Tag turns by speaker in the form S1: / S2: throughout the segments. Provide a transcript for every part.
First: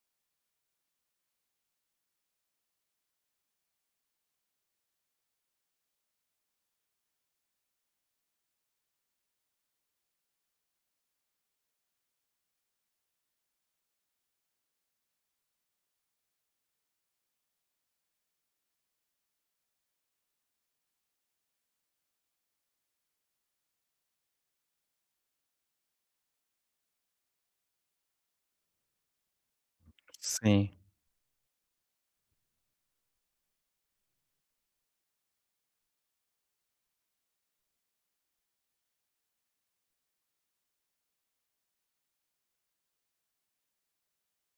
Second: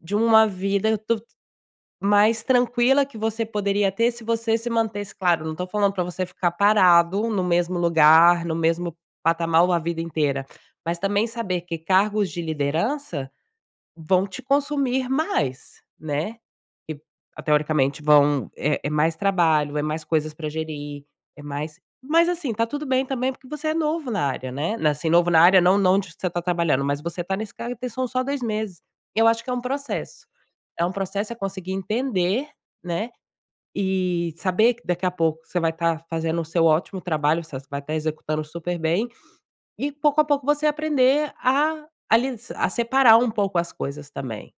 S1: De uma vida duv mais tranquila, que você poderia ter, se você se mantesse claro, não tô falando pra você ficar parado, no mesmo lugar, no mesmo patamar a vida inteira. Mas também saber que cargos de liderança, vão te consumir mais, né? Que ah, teoricamente vão é é mais trabalho, é mais coisas pra gerir, é mais mas assim, tá tudo bem também, porque você é novo na área, né? Na assim, novo na área não não de você tá trabalhando, mas você tá nesse cargo tem são só 2 meses. Eu acho que é um processo.
S2: Sim.
S1: É um processo, é conseguir entender, né, e saber que daqui a pouco você vai tá fazendo o seu ótimo trabalho, você vai tá executando super bem, e pouco a pouco você aprender a a lis a separar um pouco as coisas também.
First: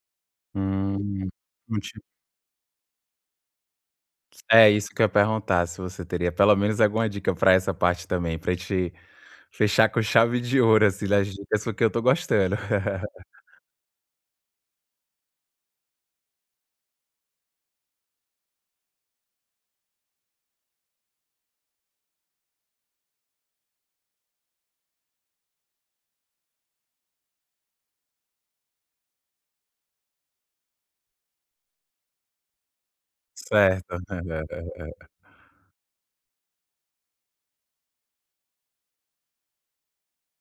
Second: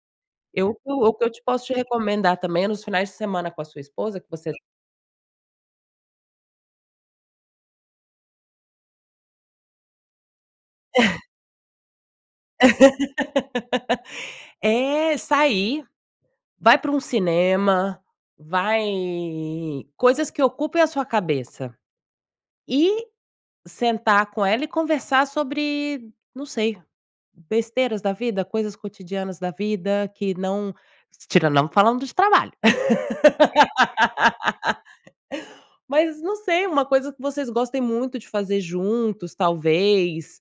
S1: Eu o que eu o que
S2: Hum.
S1: eu te posso te
S2: Não ti
S1: recomendar também é nos finais de semana com a sua esposa, que você
S2: É, isso que eu ia perguntar, se você teria pelo menos alguma dica pra essa parte também, pra gente fechar com chave de ouro, assim, das dicas, porque eu estou gostando.
S1: É, sair. Vai para um cinema, vai coisas que ocupem a sua cabeça. E, sentar com ela e conversar sobre, não sei, besteiras da vida, coisas cotidianas da vida que não tirando não falando de trabalho.
S2: Certo.
S1: Mas, não sei, uma coisa que vocês gostem muito de fazer juntos, talvez.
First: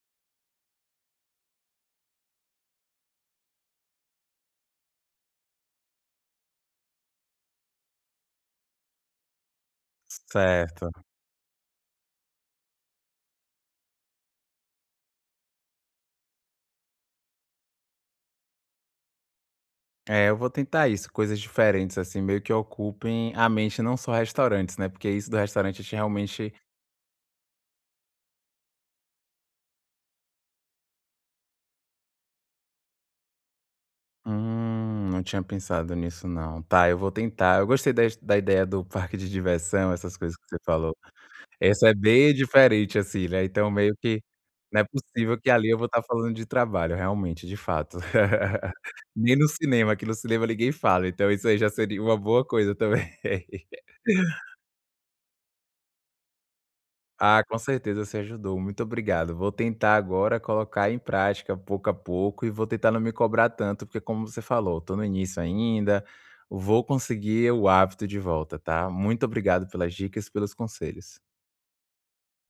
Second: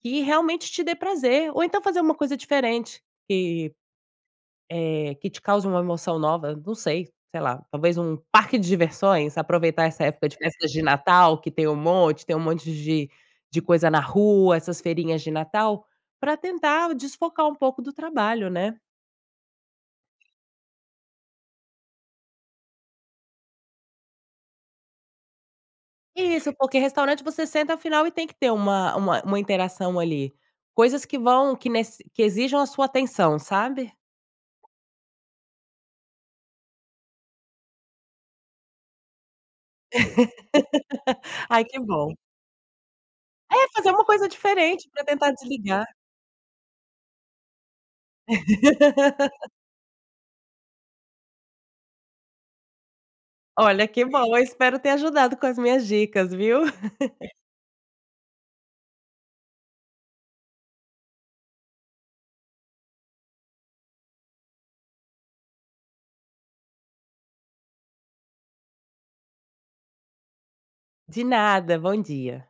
S1: Que realmente te dê prazer. Ou então fazer uma coisa diferente, que, eh, que te cause uma emoção nova, não sei, sei lá, talvez um parque de diversões, aproveitar essa época de festas de
S2: Certo.
S1: Natal que tem um monte, tem um monte de de coisa na rua, essas feirinhas de Natal, pra tentar desfocar um pouco do trabalho, né?
S2: É, eu vou tentar isso. Coisas diferentes, assim, meio que ocupem a mente, não só restaurantes, né? Porque isso do restaurante a gente
S1: Isso,
S2: realmente
S1: porque restaurante você senta afinal, e tem que ter uma uma uma interação ali. Coisas que vão que nece que exijam a sua atenção, sabe?
S2: Hum, não tinha pensado nisso não. Tá, eu vou tentar. Eu gostei das da ideia do parque de diversão, essas coisas que você falou.
S1: Ai que
S2: Essa é
S1: bom.
S2: bem diferente, assim, né,
S1: É,
S2: então
S1: fazer
S2: meio
S1: uma
S2: que,
S1: coisa
S2: não é
S1: diferente pra tentar
S2: possível que ali eu
S1: desligar.
S2: vou tá falando de trabalho, realmente de fato. Nem no cinema, que no cinema ninguém fala, então isso aí já seria uma boa coisa também.
S1: Olha que bom, eu espero ter ajudado com as minhas dicas, viu?
S2: Ah, com certeza, você ajudou. Muito obrigado. Vou tentar agora colocar em prática, pouco a pouco, e vou tentar não me cobrar tanto, porque como você falou, tô no início ainda. Vou conseguir o hábito de volta, tá? Muito obrigado pelas dicas e pelos conselhos.
S1: De nada, bom dia.